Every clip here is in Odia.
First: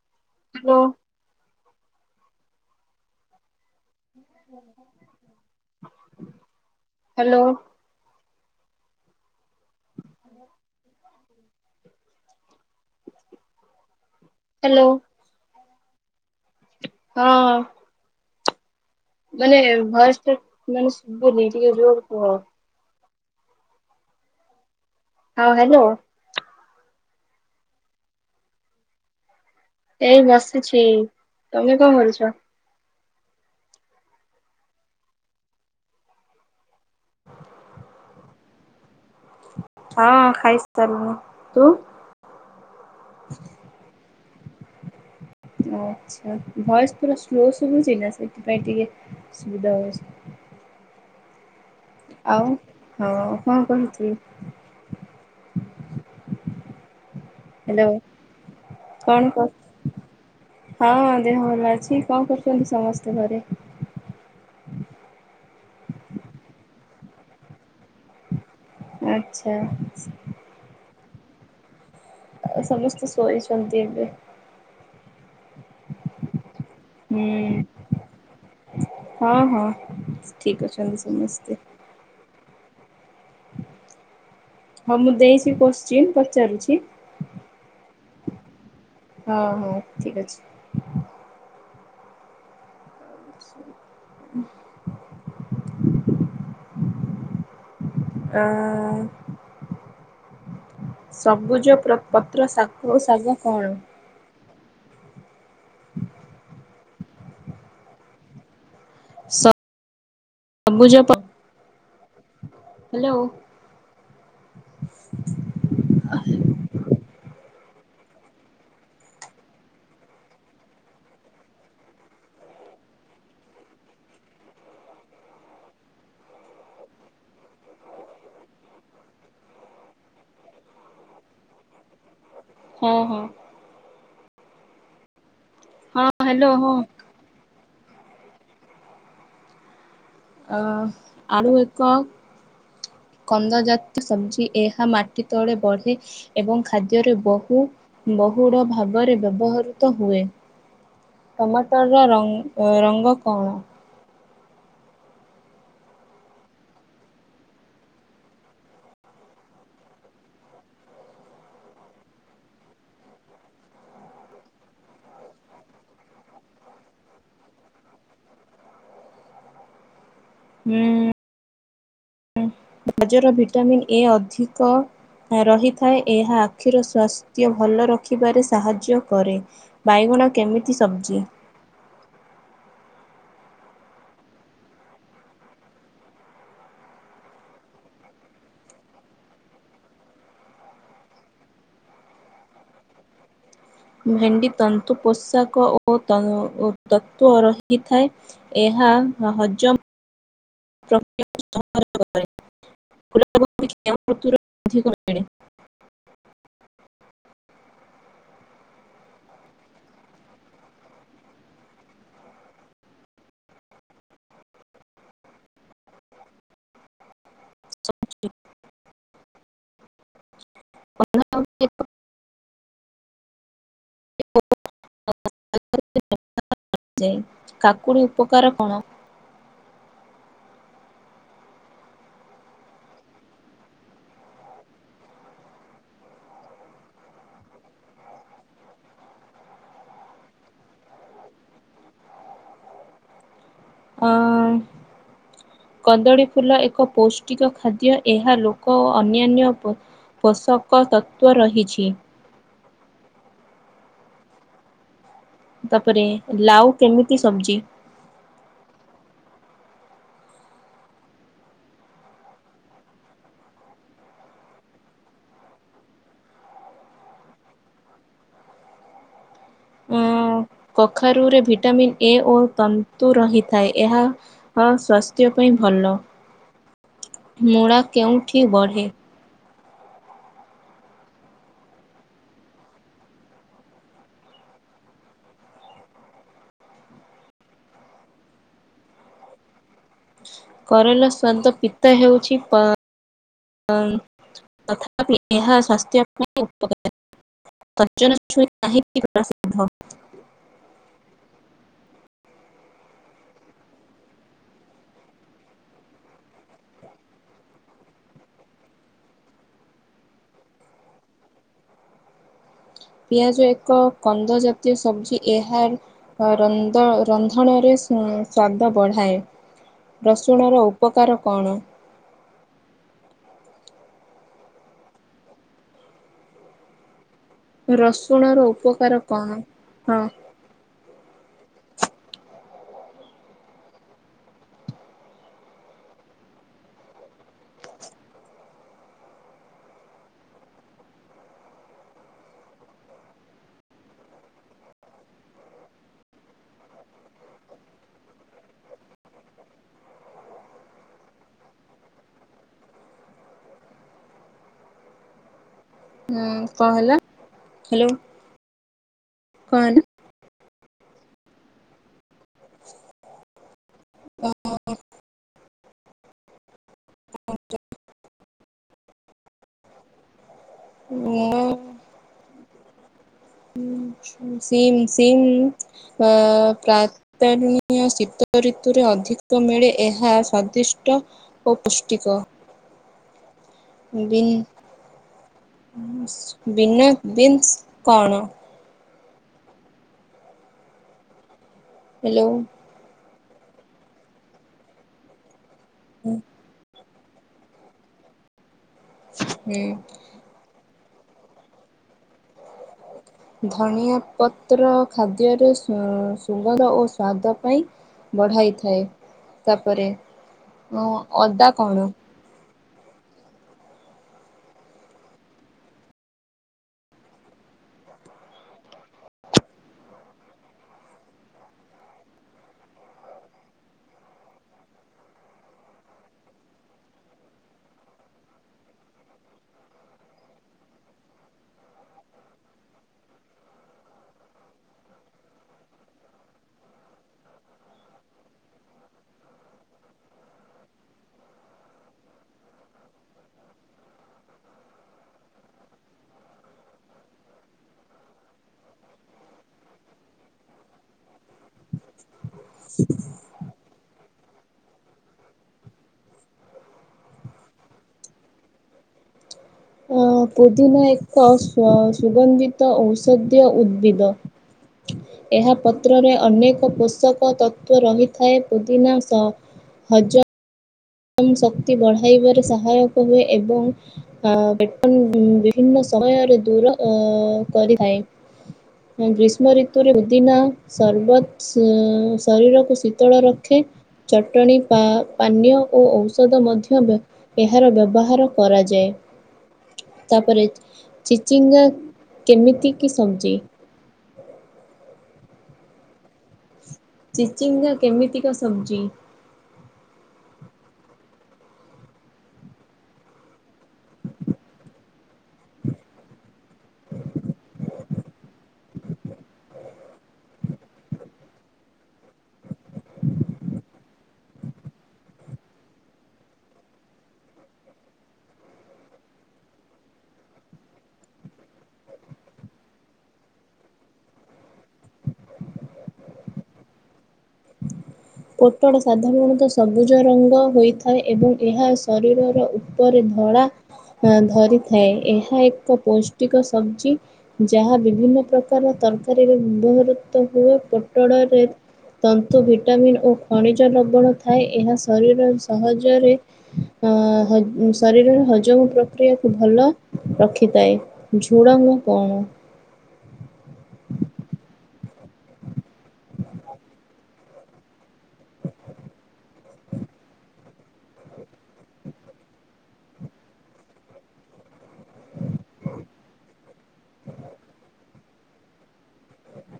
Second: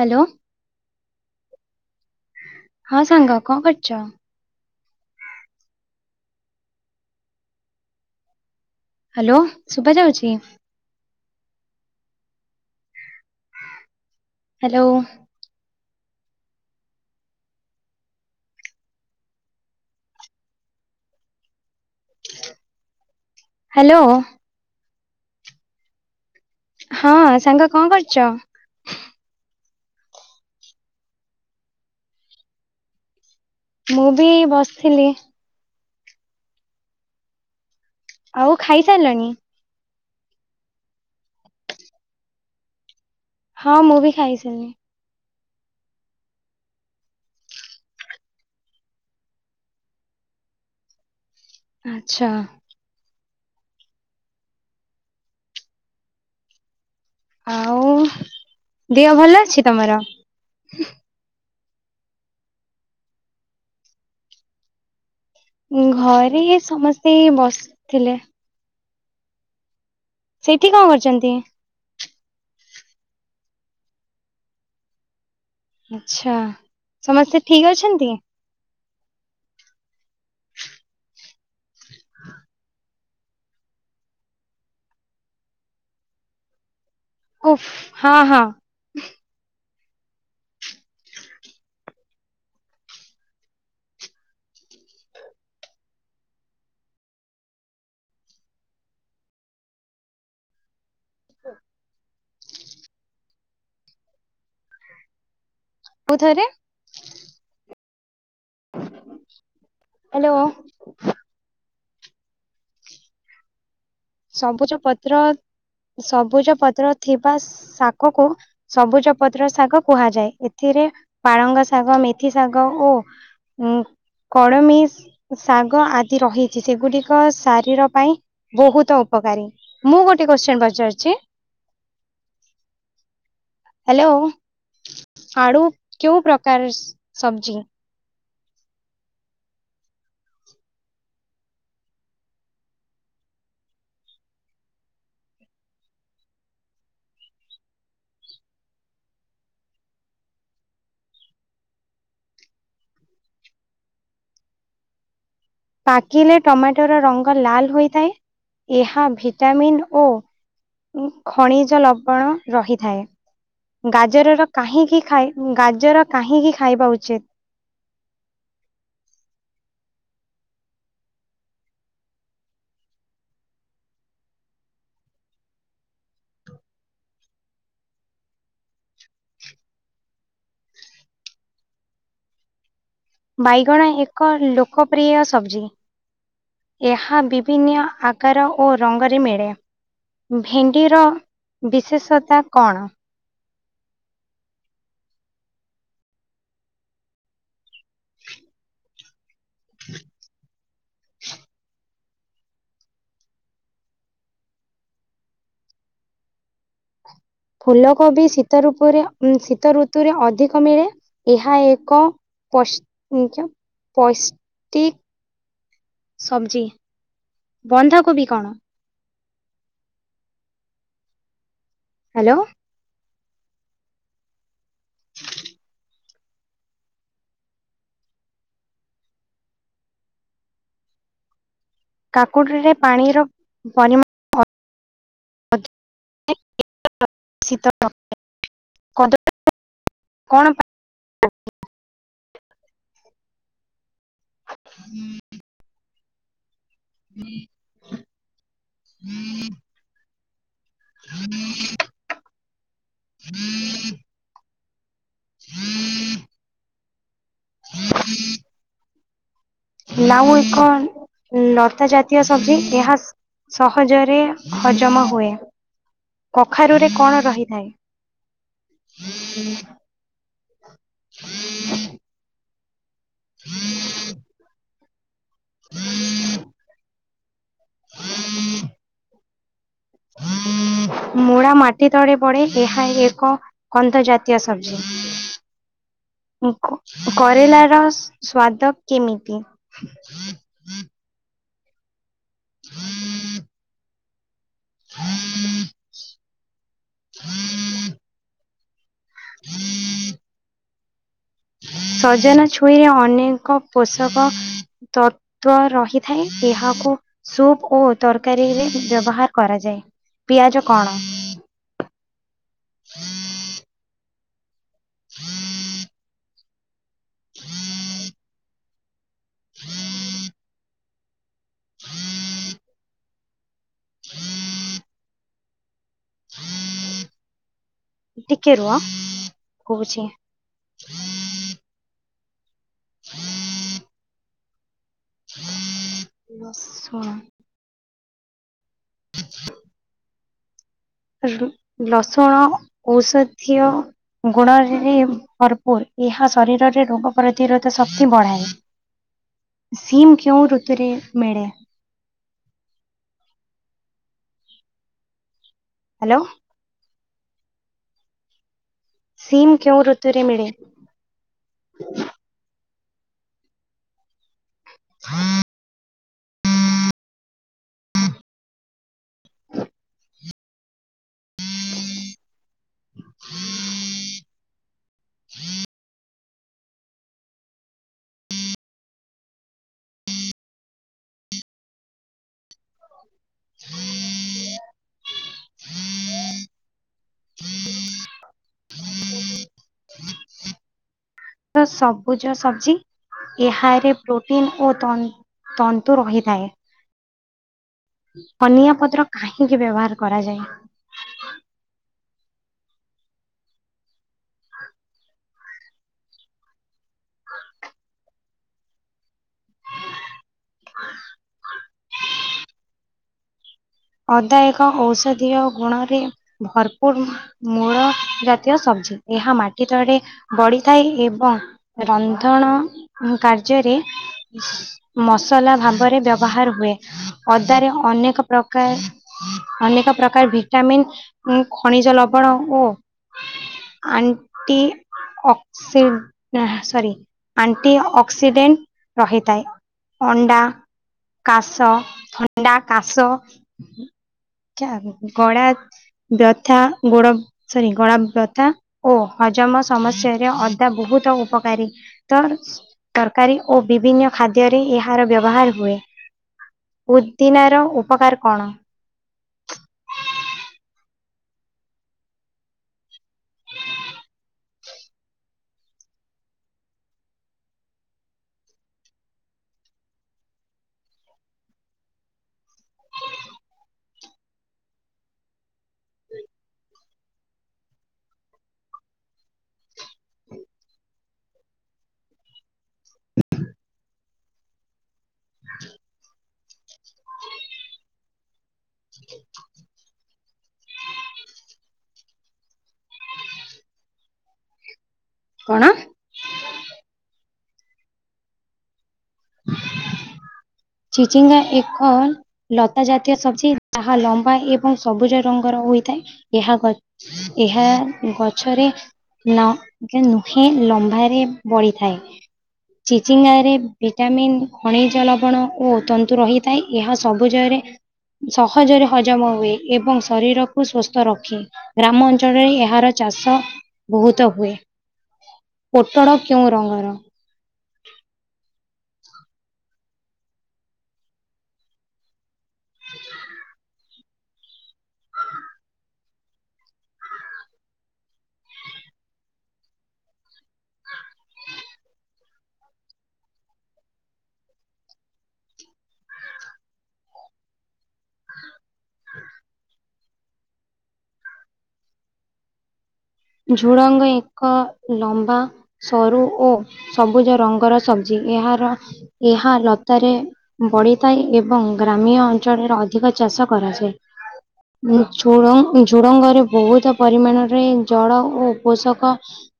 ହାଲୋ ଲୋ ହଁ ସାଙ୍ଗ କଁ କରୁଚ? ହାଲୋ ହାଲୋ ସୁବା ଯାଉଚି? ହାଲୋ ହ୍ୟାଲୋ ହଁ ମାନେ ଭୟସ୍ ଟା ମାନେ ଶୁବୁନି ଟିକେ ଯୋର କୁହ। ହାଲୋ ହଁ ହାଲୋ। ହଁ ସାଙ୍ଗ କଣ କରୁଚ? ଏଇ ବସିଚି ତମେ କଣ କରୁଚ? ମୁଁ ବି ବସଥିଲି। ଆଉ ଖାଇସାରିଲନି? ହଁ ଖାଇସ୍ ସାରଲିନି ତୁ? ହଁ ମୁଁ ବି ଖାଇସାଇଲିଣି। ଆଚ୍ଛା ଭଏସ୍ ପୁରା ସ୍ଲୋ ଶୁଭୁଚି ନା ସେଥିପାଇଁ ଟିକେ ଅସୁବିଧା ହଉଚି। ଆଚ୍ଛା ଆଉ ହଁ କଁ କରୁଚୀ? ହ୍ୟାଲୋ ଆଉ ଦିହ କଣ ଭଲ କରୁ ଅଛି ତମର? ହଁ ଦେହ ଭଲ ଅଛି କଣ କରୁଚନ୍ତି ସମସ୍ତେ ଘରେ? ଘରେ ଇଏ ସମସ୍ତେ ବସ୍-ଥିଲେ। ଆଚ୍ଛା। ସେଇଠି କଣ କରୁଛନ୍ତି? ଆଉ ସମସ୍ତେ ଶୋଇଛନ୍ତି ଏବେ। ଆଛା ହୁଁ ସମସ୍ତେ ଠିକ୍ ଅଛନ୍ତି? ହଁ ହଁ ଠିକ୍ ଅଛନ୍ତି ସମସ୍ତେ। ହଁ ମୁଁ ଦେଇଚି କୋଶ୍ଚିିନି ପଚାରୁଚି। ଓଫ୍ ହଁ ହଁ। ହଁ ହଉ ଠିକ୍ ଅଛି। ହୁଁ ଆଁ ସବୁଜ ପ୍ର ପତ୍ର ଶାକ ଓ ଶାଗ କଣ? ଆଉ ଥରେ? [inaudible] ସ ହ୍ୟାଲୋ ସବୁଜ ପ ହ୍ୟାଲୋ ସବୁଜ ପତ୍ର ସବୁଜ ପତ୍ର ଥିବା ଶାକ କୁ ସବୁଜ ପତ୍ର ଶାଗ କୁହାଯାଏ ଏଥିରେ ପାଳଙ୍ଗ ଶାଗ ମେଥି ଶାଗ ଓ ହୁଁ। କଡମି ଶାଗ ଆଦି ରହିଚି ସେଗୁଡିକ ଶାରୀର ପାଇଁ ବହୁତ ତ ଉପକାରୀ ମୁଁ ଗୋଟେ କୋଶ୍ଚିନ ପଚାରୁଚି ହଁ ହଁ। ହ୍ୟାଲୋ ଆଳୁ ହଁ କେଉଁ ହ୍ୟାଲୋ ହଁ। ପ୍ରକାରର ସବଜି? ଅ ଆଳୁ ଏକ କନ୍ଦଜାତି ସବଜି ଏହା ମାଟି ତଳେ ବଢେ। ଏବଂ ଖାଦ୍ୟରେ ବହୁ ବହୁଡ ଭାବରେ ବ୍ୟବହୃତ ହୁଏ। ସମସ୍ତର ର ରଙ୍ଗ କଣ? ପାକିଲେ ଟମାଟର ରଙ୍ଗ ଲାଲ ହୋଇଥାଏ ଏହା ଭିଟାମିନ୍ ଓ ଖଣିଜ ଲବଣ ରହିଥାଏ। ଗାଜରର କାହିଁକି ଖାଇ ଗାଜର କାହିଁକି ଖାଇବା ଉଚିତ୍? ହୁଁ। ଗାଜର ଭିଟାମିନ୍ ଏ ଅଧିକ ରହିଥାଏ ଏହା ଆଖିର ସ୍ୱାସ୍ଥ୍ୟ ଭଲ ରଖିବାରେ ସାହାଯ୍ୟ କରେ। ବାଇଗଣ କେମିତି ସବଜି? ବାଇଗଣ ଏକ ଲୋକପ୍ରିୟ ସବଜି। ଏହା ବିଭିନୀୟ ଆକାର ଓ ରଙ୍ଗରେ ମିଳେ। ଭେଣ୍ଡିର ବିଶେଷତା କଣ? ଭେଣ୍ଡି ତନ୍ତୁ ପୋଷାକ ଓ ତ ଓ ତତ୍ଵ ରହିଥାଏ। ଏହା ହଜମ ପ୍ରକ୍ରିୟା [unintelligible] [inaudible] ଫୁଲ କୋବି ଶୀତ ରୂପୁରେ ଶୀତ ଋତୁରେ ଅଧିକ ମିଳେ ଏହା ଏକ ପସ ପୈଷ୍ଟିକ ସବଜିି ବନ୍ଧାକୋବି କଣ? କଣ? ହାଲୋ [unintelligible] କାକୁଡି ଉପକାର କଣ? କାକୁଡିରେ ପାଣିର ପରିମାଣ [unintelligible] [unintelligible] ଅ [inaudible] କନ୍ଦଳୀ ଫୁଲ ଏକ ପୌଷ୍ଟିକ ଖାଦ୍ୟ। ଏହା ଲୋକ ଓ ଅନ୍ୟାନ୍ୟ ପୋ ପୋଷକ ତତ୍ଵ ରହିଛି। [inaudible] ତାପରେ ଲାଉ କେମିତି ସବଜି? ଲାଉ ଏକ [unintelligible] ଜାତୀୟ ସବଜି। ଏହା ସହଜରେ ହଜମ ହୁଏ। କଖାରୁରେ କଣ ରହିଥାଏ? [inaudible] ଅଁ କଖାରୁରେ ଭିଟାମିନ୍ ଏ ଓ ତନ୍ତୁ ରହିଥାଏ, ଏହା [unintelligible] [unintelligible] ମୂଳା କେଉଁଠି ବଢେ? [inaudible] ମୂଳା ମାଟି ତଳେ ବ, ଏହା ଏକ [unintelligible] ଜାତୀୟ ସବଜି। [unintelligible] କରେଲ ର ସ୍ଵାଦ କେମିତି? କରେଲା ସ୍ୱାଦ ପିତା ହେଉଛି [unintelligible] ତଥାପି ଏହା ସସ୍ଥ୍ୟ [unintelligible] [unintelligible] [inaudible] ସଜନା ଛୁଇଁ [unintelligible] ଅନେକ ପୋଷକ ତତ୍ଵ ରହିଥାଏ, ଏହାକୁ ସୁପ୍ ଓ ତରକାରୀରେ ବ୍ୟବହାର କରାଯାଏ। ପିଆଜ କଣ? ପିଆଜ ଏକ କନ୍ଦ ଜାତୀୟ ସବଜି। ଏହାର ରନ୍ଦ ରନ୍ଧଣରେ [unintelligible] ସ୍ୱାଦ ବଢ଼ାଏ। ରସୁଣର ଉପକାର କଣ? [inaudible] [inaudible] ରସୁଣ ର ଟିକେ ରୁହ ଉପକାର କଣ? କହୁଛି ହଁ। [inaudible] [inaudible] ରସୁଣ [inaudible] ଲସୁଣ ଔଷଧୀୟ ଗୁଣରେ ଭରପୁର। ଏହା ଶରୀରରେ ରୋଗ ପ୍ରତିରୋଧ ଶକ୍ତି ବଢାଏ। [unintelligible] କେଉଁ ଋତୁରେ ମିଳେ? ହ୍ୟାଲୋ? କଣ ହେଲା? ହ୍ୟାଲୋ? ସିମ୍ କଣ ହେଲା? କେଉଁ ଋତୁରେ ମିଳେ? [inaudible] [inaudible] [unintelligible] [inaudible] ସିମ୍ ସିମ୍ ଅ ପ୍ରା [unintelligible] ଶୀତ ଋତୁରେ ଅଧିକ ମିଳେ ଏହା ସ୍ଵାଦିଷ୍ଟ। ଓପୁଷ୍ଟିିକ। [unintelligible] [unintelligible] ବିନ ବିନ୍ କଣ? [unintelligible] ହ୍ୟାଲୋ ସବୁଜ ସବଜି। ଏହାରେ ପ୍ରୋଟିନ ଓ ତନ ତନ୍ତୁ ରହିଥାଏ। ଧନିଆ ପତ୍ର କାହିଁକି ହୁଁ ବ୍ୟବହାର କରାଯାଏ? ଧନିଆ ପତ୍ର ଖାଦ୍ୟରେ ସୁ ସୁଗନ୍ଧ ଓ ସ୍ଵାଦ ପାଇଁ ବଢ଼ାଇଥାଏ। ତାପରେ ଅଦା କଣ? ଅଦା ଏକ ଔଷଧୀୟ ଗୁଣରେ ଭରପୁର ମୂଳ ଜାତୀୟ ସବଜି। ଏହା ମାଟି ତଳେ ବଢିଥାଏ। ଏବଂ ରନ୍ଧଣ କାର୍ଯ୍ୟରେ ମସଲା ଭାବରେ ବ୍ୟବହାର ହୁଏ। ଅଦାରେ ଅନେକ ପ୍ର କାର ଅନେକ ପ୍ରକାର ଭିଟାମିନ୍ ଖଣିଜ ଲବଣ ଓ ଆଣ୍ଟି ଅକ୍ସି ସରି ଆଣ୍ଟି ଅକ୍ସିଡେଣ୍ଟ ରହିଥାଏ। ଅଣ୍ଡା, କାଶ ଥଣ୍ଡା କାଶ ଗଳା ବ୍ୟଥା ଗୋଡ ସରି ଗଳା ବ୍ୟଥା ଓ ହଜମ ସମସ୍ୟାରେ ଅଦା ବହୁତ ଉପକାରୀ। ତ ତରକାରୀ ଓ ବିଭିନ୍ନ ଖାଦ୍ୟରେ ଏହାର ବ୍ୟବହାର ହୁଏ। ପୁଦିିନା ର ଉପକାର କଣ? ପୋଦିନା ଏକ ସ୍ଵ ସୁଗନ୍ଧିତ ଔଷଧୀୟ ଉଦ୍ଭିଦ। ହ ଏହା ପତ୍ରରେ ଅନେକ ପୋଷକ ତତ୍ଵ ରହିଥାଏ ପୁଦିନା ସ ହଜ ମ ଶକ୍ତି ବଢାଇବାରେ ସହାୟକ ହୁଏ। ଏବଂ ଅ ପେଟ [unintelligible] ବିଭିନ୍ନ ସମୟରେ ଦୂର ଅ କରିଥାଏ। ହଁ ଗ୍ରୀଷ୍ମ ଋତୁରେ ପୁଦିନା ସର୍ବତ ସେ ଶରୀରକୁ ଶୀତଳ ରଖେ। ଚଟଣି ପା ପାନୀୟ ଓ ଔଷଧ ମଧ୍ୟ ବ୍ଯ ଏହାର ବ୍ୟବହାର କରାଯ ଯାଏ ତାପରେ ଚିଚିଙ୍ଗା କେମିତି କି ସଂଚେ କଣ? ଚିଚିଙ୍ଗା କେମିତିକା ସବଜି? ମେଁ ଚିଚିଙ୍ଗା ଏକ ଲତା ଜାତୀୟ ସବଜି। ତାହା ଲମ୍ବା ଏବଂ ସବୁଜ ରଙ୍ଗର ହୋଇଥାଏ। ଏହା ଗ ଏହା ଗଛରେ ଲ ନୁହେଁ ଲମ୍ବାରେ ବଢିଥାଏ। ଚିଚିଙ୍ଗାରେ ଭିଟାମିନ୍ ଖଣିଜ ଲବଣ ଓ ତନ୍ତୁ ରହିଥାଏ, ଏହା ସବୁଜରେ ସହଜରେ ହଜମ ହୁଏ ଏବଂ ଶରୀରକୁ ସୁସ୍ଥ ରଖେ। ଗ୍ରାମଅଞ୍ଚଳରେ ଏହାର ଚାଷ ବହୁତ ହୁଏ। ପୋଟଳ କେଉଁ ରଙ୍ଗର? ପୋଟଳ ସାଧାରଣତଃ ସବୁଜ ରଙ୍ଗ ହୋଇଥାଏ ଏବଂ ଏହା ଶରୀରର ଉପରେ ଧଳା ହଁ ଧରିଥାଏ। ଏହା ଏକ ପୌଷ୍ଟିକ ସବଜି। ଯାହା ବିଭିନ୍ନ ପ୍ରକାର ତରକାରୀରେ ବ୍ୟବହୃତ ହୁଏ। ପୋଟଳରେ ତନ୍ତୁ ଭିଟାମିନ୍ ଓ ଖଣିଜ ଲବଣ ଥାଏ। ଏହା ଶରୀର ସହଜରେ ଅ ଶରୀରର ହଜମ ପ୍ରକ୍ରିୟାକୁୁ ଭଲ ରଖିଥାଏ। ଝୁଡ଼ଙ୍ଗ କଣ? ଝୁଡ଼ଙ୍ଗ ଏକ ଲମ୍ବା ସରୁ ଓ ସବୁଜ ରଙ୍ଗର ସବଜି। ଏହାର ଏହା ଲତାରେ ବଢିଥାଏ ଏବଂ ଗ୍ରାମ୍ୟ ଅଞ୍ଚଳରେ ଅଧିକ ଚାଷ କରାଯାଏ। ଝୁ ଝୁଡଙ୍ଗରେ ବହୁତ ପରିମାଣରେ ଜଳ ଓ ପୋଷକ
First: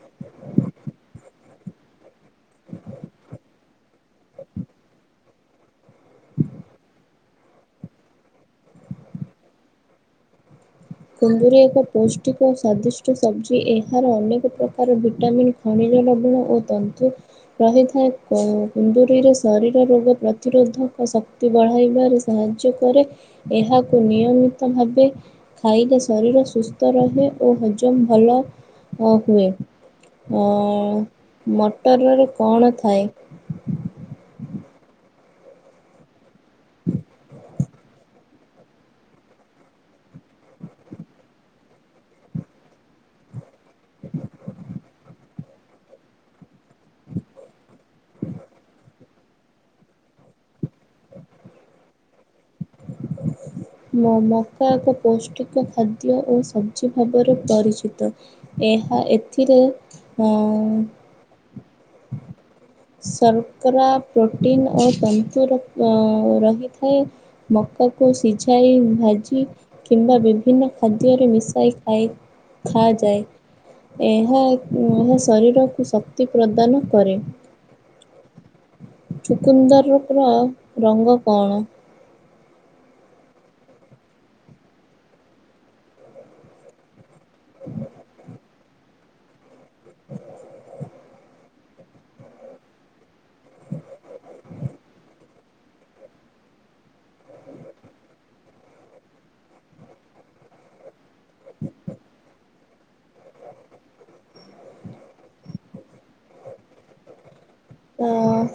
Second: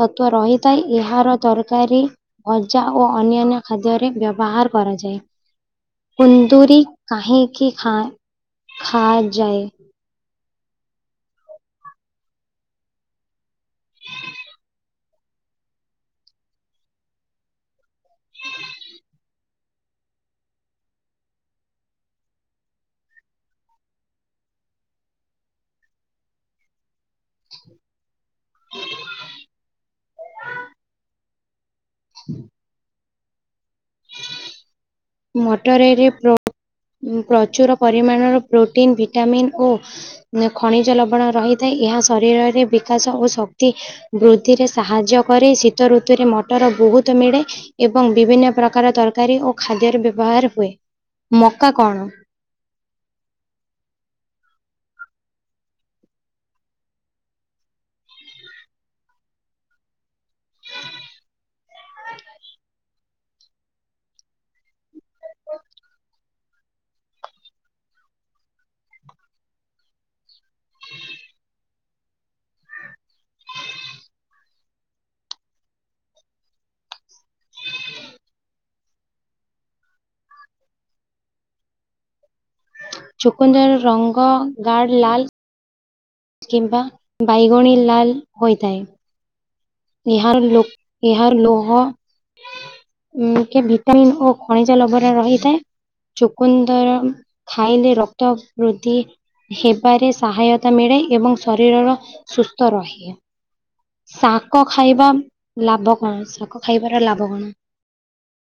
ତତ୍ଵ ରହିଥାଏ, ଏହାର ତରକାରୀ ଭଜା ଓ ଅନ୍ୟାନ୍ୟ ଖାଦ୍ୟରେ ବ୍ୟବହାର କରାଯାଏ। କୁନ୍ଦୁରି କାହିଁକି ଖାଁ ଖା ଯାଏ। କୁନ୍ଦୁରି ଏକ ପୌଷ୍ଟିକ ଓ ସ୍ଵାଦିଷ୍ଟ ସବଜି ଏହାର ଅନେକ ପ୍ରକାର ଭିଟାମିନ ଖଣିଜ ଲବଣ ଓ ତନ୍ତୁ ରହିଥାଏ। କୁ କୁନ୍ଦୁରି ର ଶରୀର ରୋଗ ପ୍ରତିରୋଧକ ଶକ୍ତି ବଢ଼ାଇବାରେ ସାହାଯ୍ୟ କରେ। ଏହାକୁ ନିୟମିତ ଭାବେ ଖାଇଲେ ଶରୀର ସୁସ୍ଥ ରହେ, ଓ ହଜମ ଭଲ ଅ ହୁଏ, ଅ ମଟରରେ କଣ ଥାଏ? ମଟରରେ ପ୍ରଚୁର ପରିମାଣର ପ୍ରୋଟିନ୍ ଭିଟାମିନ୍ ଓ ଖଣିଜ ଲବଣ ରହିଥାଏ, ଏହା ଶରୀରରେ ବିକାଶ ଓ ସ ବୃଦ୍ଧିରେ ସାହାଯ୍ୟ କରେ ଶୀତ ଋତୁରେ ମଟର ବହୁତ ମିଳେ ଏବଂ ବିଭିନ୍ନ ପ୍ରକାର ତରକାରୀ ଓ ଖାଦ୍ୟର ବ୍ୟବହାର ହୁଏ। ମକା କଣ? ମକା ଏକ ପୌଷ୍ଟିକ ଖାଦ୍ୟ ଓ ସବ୍ଜି ଭାବରେ ପରିଚିତ। ଏହା ଏଥିରେ ଉଁ [inaudible] ଶର୍କରା ପ୍ରୋଟିନ୍ ଓ [unintelligible] ରହିଥାଏ। ମକାକୁ ସିଝାଇ ଭାଜି କିମ୍ବା ବିଭିନ୍ନ ଖାଦ୍ୟରେ ମିଶାଇ ଖାଇ ଖାଆଯାଏ। ଏହା ଏହା ଶରୀରକୁ ଶକ୍ତି ପ୍ରଦାନ କରେ। ଚୁକୁନ୍ଦରୁ ପୁରା ରଙ୍ଗ କଅଁଳ ଚକୁନ୍ଦର ରଙ୍ଗ ଗାଡ ଲାଲ୍ କିମ୍ବା ବାଇଗଣୀ ଲାଲ୍ ହୋଇଥାଏ। ଏହାର ଲୁ ଏହାର ଲୋହ ଉ କି ଭିଟାମିିନ ଓ ଖଣିଜ ଲୋଭରେ ରହିଥାଏ। ଚୋକନ୍ଦର ଖାଇଲେ ରକ୍ତ ବୃଦ୍ଧି ହେବାରେ ସହାୟତା ମିଳେ ଏବଂ ଶରୀର ସୁସ୍ଥ ରୁହେ। ଶାକ ଖାଇବା ଲାଭ କଣ? ସାଗ ଖାଇବାରେ ଲାଭ କଣ? [unintelligible]